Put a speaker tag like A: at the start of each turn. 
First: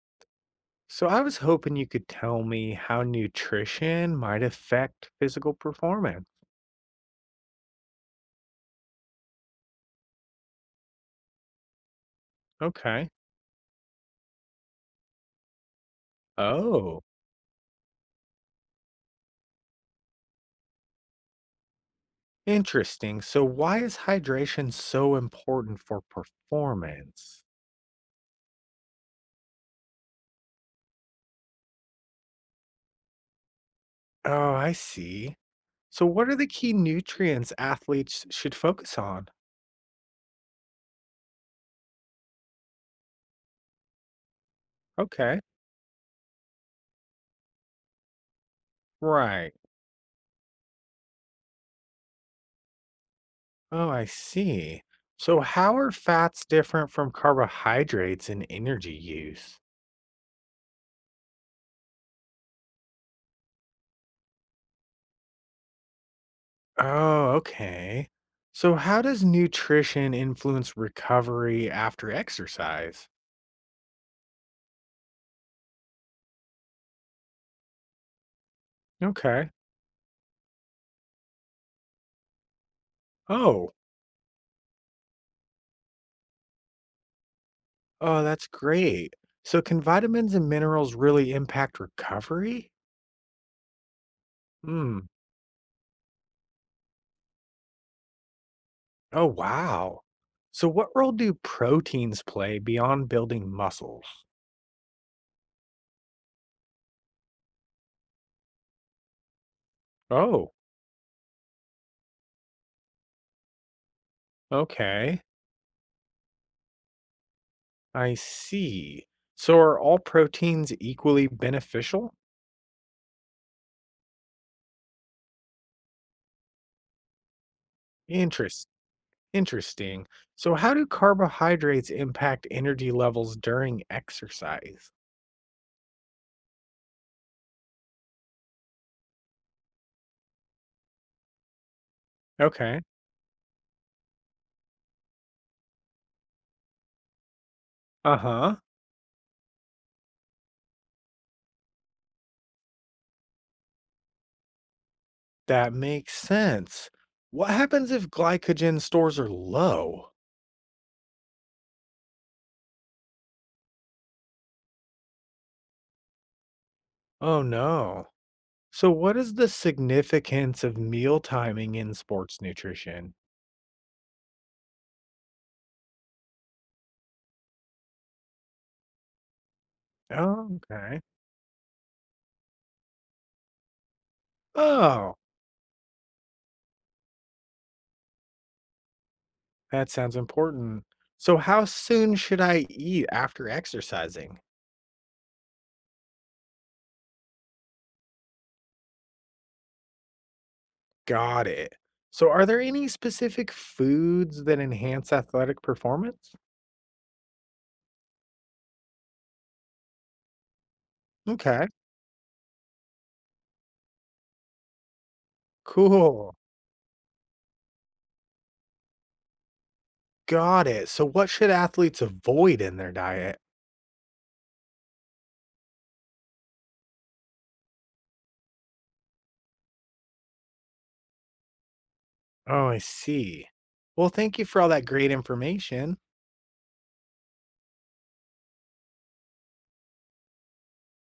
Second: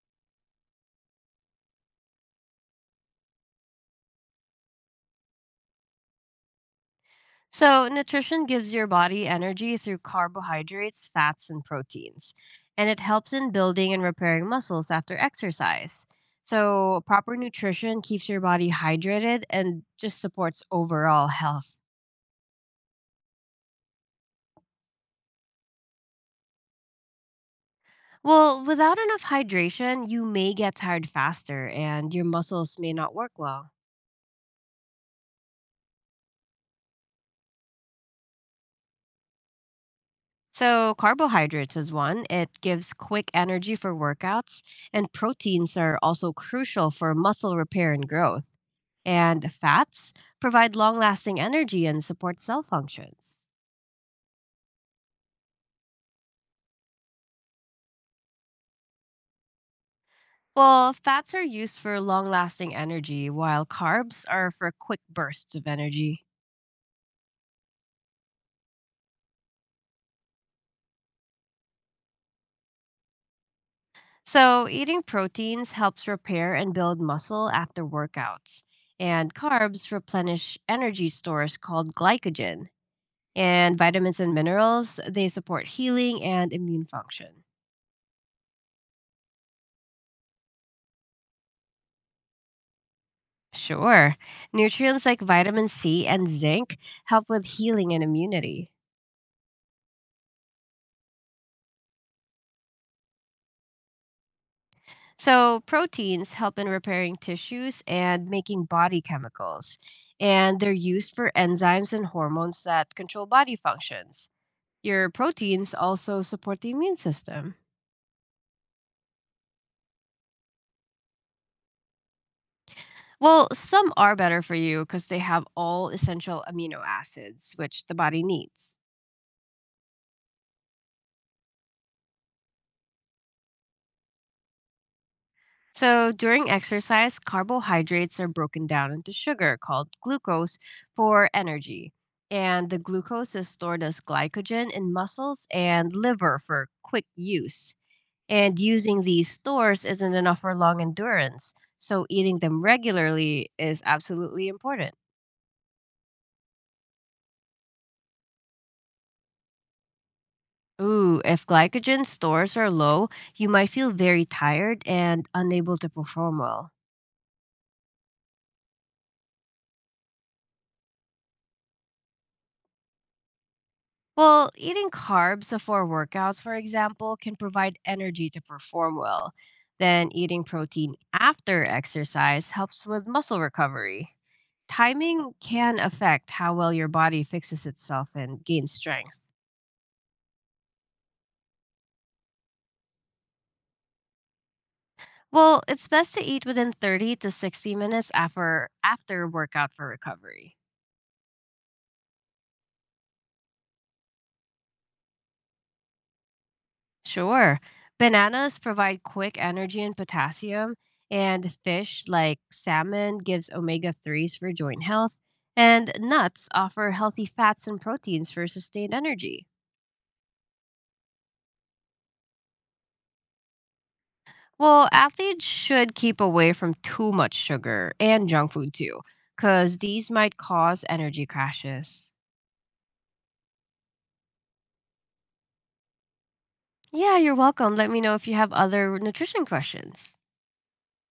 A: So I was hoping you could tell me how nutrition might affect physical performance.
B: So, nutrition gives your body energy through carbohydrates, fats, and proteins, and it
A: Okay.
B: helps in building and repairing muscles after exercise. So,
A: Oh,
B: proper nutrition keeps your body hydrated and just supports overall health.
A: interesting. So why is hydration so important for performance?
B: Well, without enough hydration, you may get tired faster and your muscles may not work well.
A: Oh, I see. So what are the key nutrients athletes should focus on?
B: So, carbohydrates is one. It gives quick energy for workouts, and
A: Okay.
B: proteins are also crucial for muscle repair and growth. And
A: Right.
B: fats provide long lasting energy and support cell functions.
A: Oh, I see. So how are fats different from carbohydrates in energy use?
B: Well, fats are used for long lasting energy, while carbs are for quick bursts of energy.
A: Oh, okay. So, how does nutrition influence recovery after exercise?
B: So, eating proteins helps repair and build muscle after workouts, and
A: Okay.
B: carbs replenish energy stores called glycogen.
A: Oh,
B: And vitamins and minerals, they support healing and immune function.
A: oh, that's great. So, can vitamins and minerals really impact recovery?
B: Sure,
A: Hmm.
B: nutrients like vitamin C and zinc help with healing and immunity.
A: Oh, wow. So, what role do proteins play beyond building muscles?
B: So, proteins help in repairing tissues and making body chemicals,
A: Oh,
B: and they're used for enzymes and hormones that control body functions. Your
A: okay.
B: proteins also support the immune system.
A: I see. So, are all proteins equally beneficial?
B: Well, some are better for you because they have all essential amino acids, which the body
A: Interesting.
B: needs.
A: Interesting. So, how do carbohydrates impact energy levels during exercise?
B: So, during exercise, carbohydrates are broken down into sugar called glucose for energy. And the
A: Okay.
B: glucose is stored as glycogen in muscles and liver for quick use.
A: Uh huh.
B: And using these stores isn't enough for long endurance, so eating them regularly is absolutely important.
A: That makes sense. What happens if glycogen stores are low?
B: Ooh, if glycogen stores are low, you might feel very tired and unable to perform well.
A: Oh, no. So, what is the significance of meal timing in sports nutrition?
B: Well, eating carbs before workouts, for example, can provide energy to perform well. Then eating
A: Oh,
B: protein
A: okay.
B: after exercise helps with muscle recovery.
A: Oh,
B: Timing can affect how well your body fixes itself and gains strength.
A: that sounds important. So, how soon should I eat after exercising?
B: Well, it's best to eat within 30 to 60 minutes after workout for recovery.
A: Got it. So, are there any specific foods that enhance athletic performance?
B: Sure. Bananas provide quick energy and potassium, and
A: Okay,
B: fish like salmon gives omega 3s for joint health, and
A: cool.
B: nuts offer healthy fats and proteins for sustained energy.
A: Got it. So, what should athletes avoid in their diet?
B: Well, athletes should keep away from too much sugar and junk food too, because these might cause energy crashes.
A: Oh, I see. Well, thank you for all that great information.
B: Yeah, you're welcome. Let me know if you have other nutrition questions.